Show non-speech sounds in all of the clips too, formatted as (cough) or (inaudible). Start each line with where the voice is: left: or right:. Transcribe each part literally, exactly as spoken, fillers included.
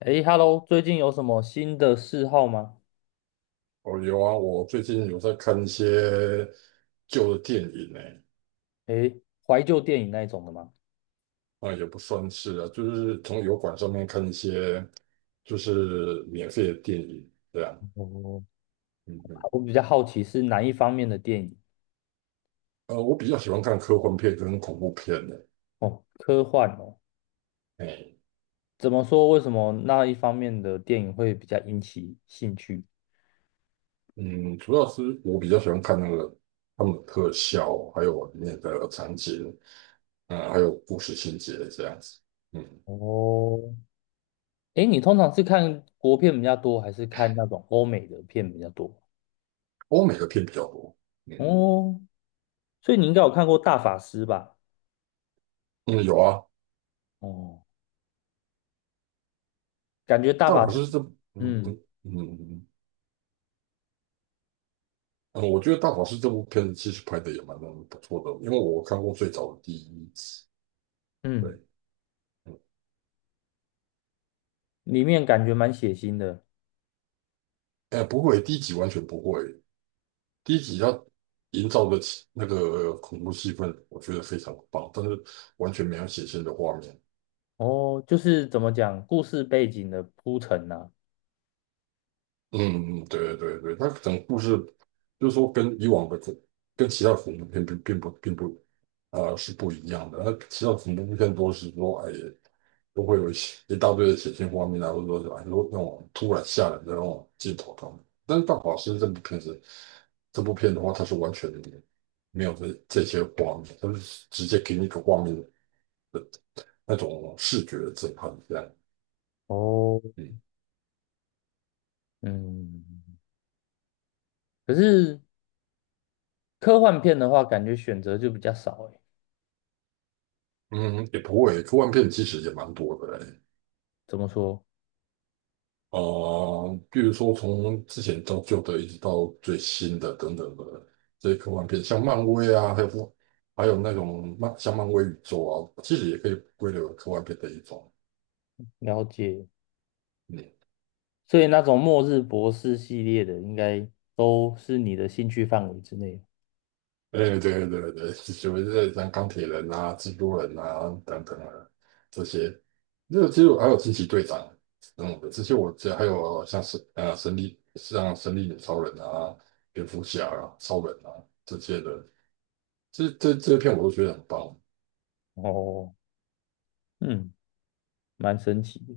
left: 诶 h e l l o 最近有什么新的嗜好吗？
right: 哦，有啊，我最近有在看一些旧的电影呢。
left: 诶，怀旧电影那一种的吗？
right: 啊，也不算是啊，就是从油管上面看一些就是免费的电影这样。
left: 哦，
right: 嗯嗯。
left: 我比较好奇是哪一方面的电影。
right: 呃，我比较喜欢看科幻片跟恐怖片的。
left: 哦，科幻哦。
right: 哎，
left: 怎么说？为什么那一方面的电影会比较引起兴趣？
right: 嗯，主要是我比较喜欢看那个他们的特效，还有里面的场景，嗯，还有故事情节这样子。嗯。
left: 哦，诶，你通常是看国片比较多，还是看那种欧美的片比较多？
right: 欧美的片比较多。嗯
left: 哦，所以你应该有看过《大法师》吧？
right: 嗯，有啊。
left: 哦，感觉《大
right: 但
left: 法
right: 我
left: 师》
right: 是这，嗯
left: 嗯
right: 嗯嗯。嗯嗯，我觉得《大法师》这部片子其实拍的也蛮不错的，因为我看过最早的第一集。对，
left: 嗯，
right: 嗯。
left: 里面感觉蛮血腥的。
right: 哎，不会，第一集完全不会。第一集它营造的气那个恐怖气氛，我觉得非常棒，但是完全没有血腥的画面。
left: 哦，就是怎么讲，故事背景的铺陈呐、
right: 嗯，嗯对对对，它可能故事就是说跟以往的这，跟其他恐怖片并并不并不啊、呃是不一样的。那其他恐怖片都是说哎都会有一些一大堆的血腥画面啊，或者说哎说那种突然吓人的那种镜头他们。但是《大法师》这部片子，这部片的话，它是完全没有这这些画面，它是直接给你一个画面的那种视觉的震撼，这样。
left: 哦，
right: 嗯
left: 嗯，可是科幻片的话，感觉选择就比较少诶。
right: 嗯，也不会，科幻片其实也蛮多的嘞。哎
left: 怎么说？
right: 呃，比如说从之前到旧的，一直到最新的等等的这些科幻片，像漫威啊，还有不还有那种漫像漫威宇宙啊，其实也可以归类为科幻片的一种。
left: 了解。
right: 嗯。
left: 所以那种末日博士系列的，应该都是你的兴趣范围之内。
right: 哎，对对对对，(laughs) 就是像钢铁人啊、蜘蛛人啊等等啊这些，那其实还有惊奇队长等等的这些我记得这还有像神啊神力像神力女超人啊、蝙蝠侠啊、超人啊这些的，这这这些片我都觉得很棒。
left: 哦，嗯，蛮神奇的。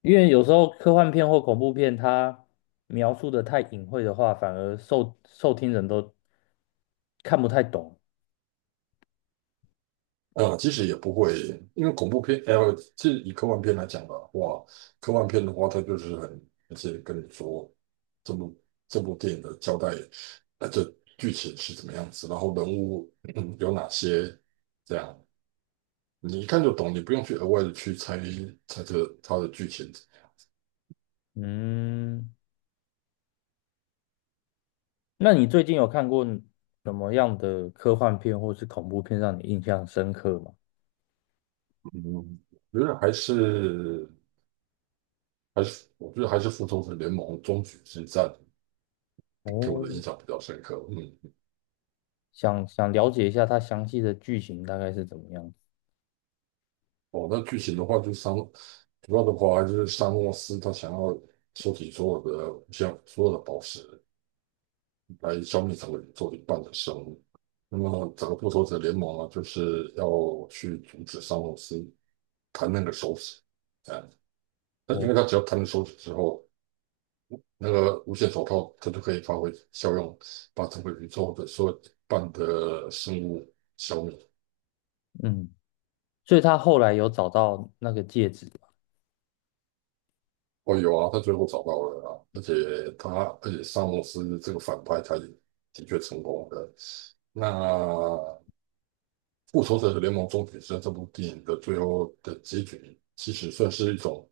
left: 因为有时候科幻片或恐怖片，它描述的太隐晦的话，反而受受听人都看不太懂。
right: 啊，其实也不会，因为恐怖片，呃，其实以科幻片来讲的话，科幻片的话，它就是很直接跟你说这部这部电影的交代，呃，这剧情是怎么样子，然后人物嗯有哪些，这样你一看就懂，你不用去额外的去猜猜测它的剧情。
left: 嗯，那你最近有看过什么样的科幻片或是恐怖片让你印象深刻吗？
right: 嗯，我觉得还是还是，我觉得还是《复仇者联盟：终局之战》给我
left: 哦，
right: 的印象比较深刻。嗯。
left: 想想了解一下它详细的剧情大概是怎么样。
right: 哦，那剧情的话就相主要的话，就是沙诺斯他想要收集所有的像所有的宝石来消灭整个宇宙一半的生物。那么整个复仇者联盟啊，就是要去阻止沙诺斯弹那个手指，哎、那因
left: 哦，
right: 为他只要弹了手指之后，那个无限手套他就可以发挥效用，把整个宇宙的所有一半的生物消灭。
left: 嗯，所以他后来有找到那个戒指吗。
right: 哦，有啊，他最后找到了啊，而且他，而且萨默斯这个反派，他也的确成功的。那《复仇者联盟：终结者》这部电影的最后的结局，其实算是一种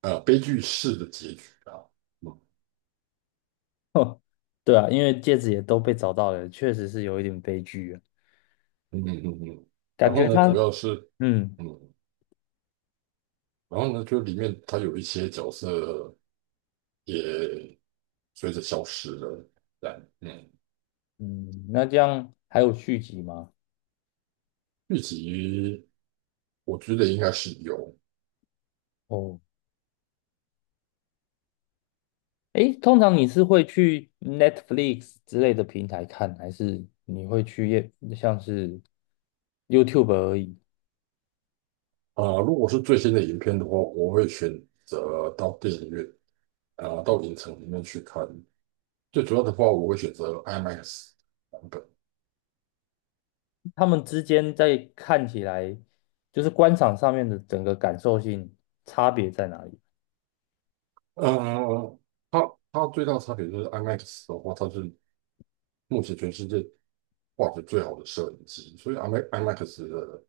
right: 呃悲剧式的结局啊。嗯
left: (laughs) 对啊，因为戒指也都被找到了，确实是有一点悲剧啊。
right: 嗯嗯嗯嗯然
left: 感觉
right: 后呢，主
left: 他，
right: 要是
left: 嗯
right: 嗯，然后呢，就里面他有一些角色也随着消失了。但嗯，
left: 嗯，那这样还有续集吗？
right: 剧集我觉得应该是有。
left: 哦，诶，通常你是会去 Netflix 之类的平台看，还是你会去也像是 YouTube 而已？
right: 啊、如果是最新的影片的话，我会选择到电影院啊、到影城里面去看。最主要的话，我会选择 IMAX 版本。
left: 他们之间在看起来，就是观赏上面的整个感受性差别在哪里？
right: 嗯、它它最大差别就是 IMAX 的话，它是目前全世界画质最好的摄影机，所以 I M A- x 的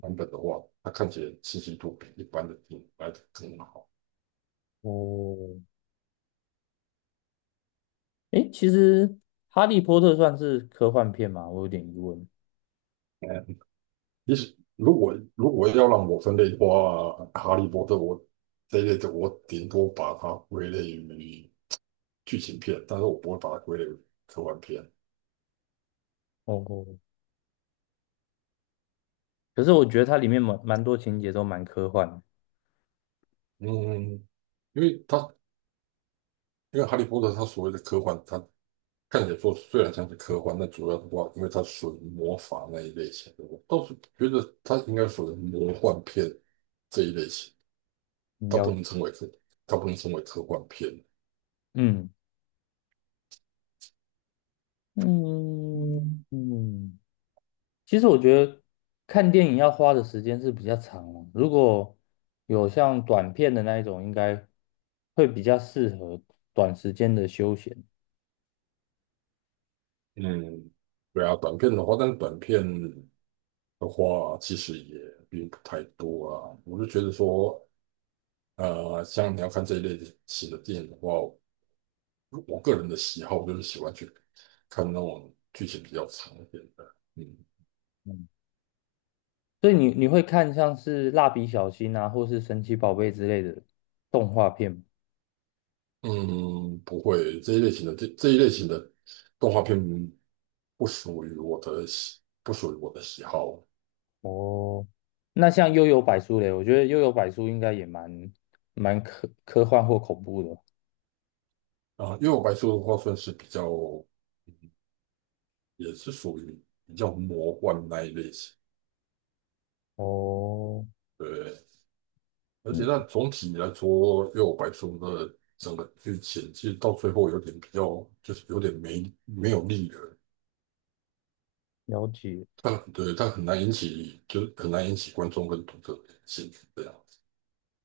right: 版本的话，它看起来清晰度比一般的电影来得更好。
left: 哦，诶，其实《哈利波特》算是科幻片嘛，我有点疑问。
right: 嗯，其实如果如果要让我分类的话，哈利波特我这一类的，我顶多把它归类于。剧情片，但是我不会把它归类为科幻片。
left: 哦，可是我觉得它里面蛮蛮多情节都蛮科幻的。
right: 嗯，因为它因为哈利波特它所谓的科幻，它看起来说虽然像是科幻，但主要的话，因为它属于魔法那一类型的，我倒是觉得它应该属于魔幻片这一类型，
left: 你
right: 它
left: 了
right: 不
left: 解
right: 能称为科，它不能称为科幻片。
left: 嗯嗯
right: 嗯。
left: 嗯，其实我觉得看电影要花的时间是比较长了，如果有像短片的那一种，应该会比较适合短时间的休闲。
right: 嗯，对啊，短片的话，但是短片的话，其实也并不太多啊。我就觉得说，呃，像你要看这一类型的电影的话，我个人的喜好，就是喜欢去看那种剧情比较长一点的。嗯
left: 嗯，所以你你会看像是蜡笔小新啊，或是神奇宝贝之类的动画片吗。
right: 嗯，不会，这一类型的这这一类型的动画片不属于我的喜，不属于我的喜好。
left: 哦，那像幽游白书嘞，我觉得幽游白书应该也蛮蛮科科幻或恐怖的。
right: 啊，因为我白素的话算是比较，也是属于比较魔幻那一类型。
left: 哦，
right: 对，而且
left: 嗯，
right: 那总体来说，因为我白素的整个剧情其实到最后有点比较，就是有点没没有力了。
left: 了解。
right: 但对，但很难引起，就是很难引起观众跟读者的兴趣这样子。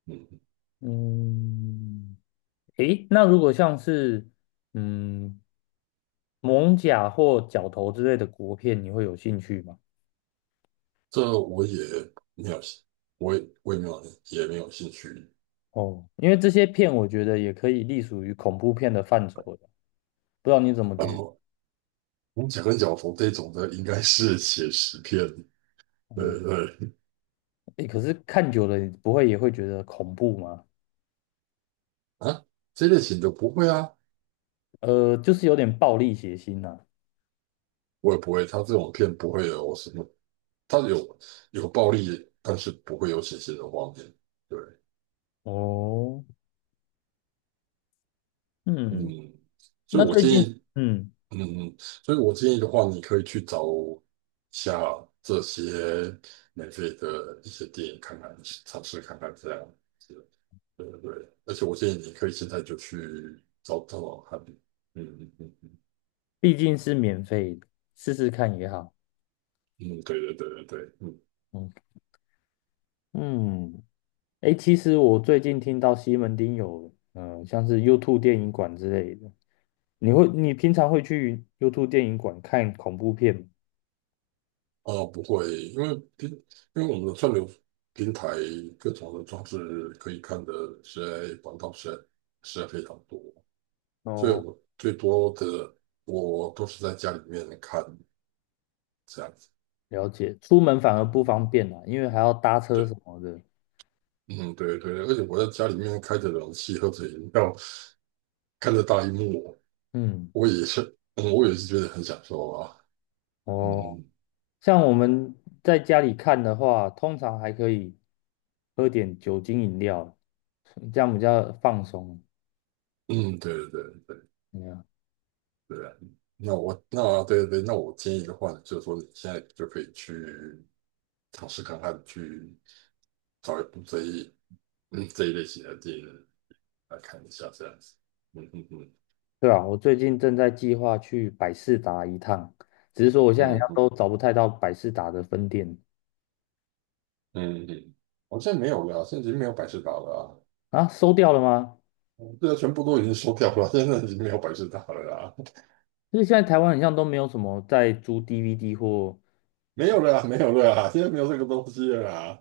right: 嗯，
left: 嗯，诶，那如果像是嗯蒙甲或角头之类的国片，你会有兴趣吗？
right: 这我也没有我也我也没有也没有兴趣。
left: 哦，因为这些片我觉得也可以隶属于恐怖片的范畴的，不知道你怎么
right: 然
left: 觉得？
right: 后我们讲跟角头这种的，应该是写实片，
left: 哦，
right: 对对
left: 诶，可是看久了，你不会也会觉得恐怖吗？
right: 啊，这类型的不会啊，
left: 呃，就是有点暴力血腥呐、
right: 我也不会。他这种片不会有什么，他有有暴力，但是不会有血腥的画面。对。
left: 哦，嗯，
right: 嗯。所
left: 那
right: 以我
left: 最
right: 建
left: 近，
right: 议
left: 嗯，
right: 嗯嗯，所以我建议的话，你可以去找下这些免费的一些电影看看，尝试看看这样子。对对对，而且我建议你可以现在就去找找找看。嗯嗯嗯
left: 毕竟是免费的试试看也好。
right: 嗯，对对对对对。嗯
left: 嗯嗯，诶，其实我最近听到西门町有，呃，像是 YouTube 电影馆之类的。你会，你平常会去 YouTube 电影馆看恐怖片吗？
right: 啊，不会，因为平因为我们的串流平台各种的装置可以看的实在管道实在实在非常多，所以
left: 哦，
right: 我最多的我都是在家里面看这样子。
left: 了解。出门反而不方便啦，因为还要搭
right: 对，
left: 车什么的。
right: 嗯，对对对，而且我在家里面开着冷气，喝着饮料，看着大荧幕，
left: 嗯，
right: 我也是，嗯，我也是觉得很享受啊。
left: 哦，
right: 嗯
left: 像我们在家里看的话，通常还可以喝点酒精饮料，这样比较放松。
right: 嗯，对对对对
left: 怎么样
right: 对啊那我那对对对，那我建议的话呢，就是说你现在就可以去尝试看看，去找一部这一嗯这一类型的电影来看一下，这样子。嗯嗯嗯
left: 对啊，我最近正在计划去百事达一趟，只是说我现在好
right: 嗯
left: 像
right: 嗯
left: 都找不太到百事达的分店。
right: 嗯嗯，好像没有了，现在已经没有百事达了
left: 啊，收掉了吗？
right: 啊，对啊，全部都已经收掉了，现在已经没有百事达了啊。
left: 因是现在台湾好像都没有什么在租 D V D 或
right: 没有了呀没有了呀，现在没有这个东西了呀。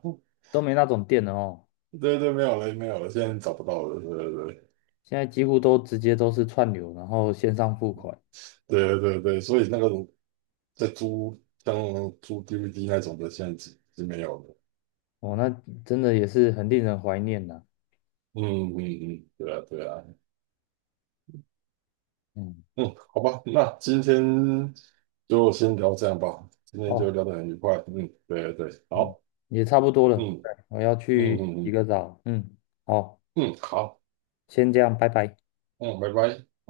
left: 都没那种店了哦，
right: 对对，没有了，没有了，现在找不到了。对对对
left: 现在几乎都直接都是串流，然后线上付款，
right: 对对对，所以那个在租像租 D V D 那种的，现在是经没有了。
left: 哦，那真的也是很令人怀念呐、
right: 嗯嗯嗯，对啊对啊，
left: 嗯，
right: 嗯，好吧，那今天就先聊这样吧，今天就
left: 哦，
right: 聊得很愉快。嗯，对对，
left: 嗯，
right: 好，
left: 也差不多了，
right: 嗯
left: 对我要
right: 嗯
left: 去
right: 嗯
left: 洗
right: 嗯
left: 个澡，嗯，好，
right: 嗯，好，
left: 先这样，拜拜。
right: 嗯，拜拜。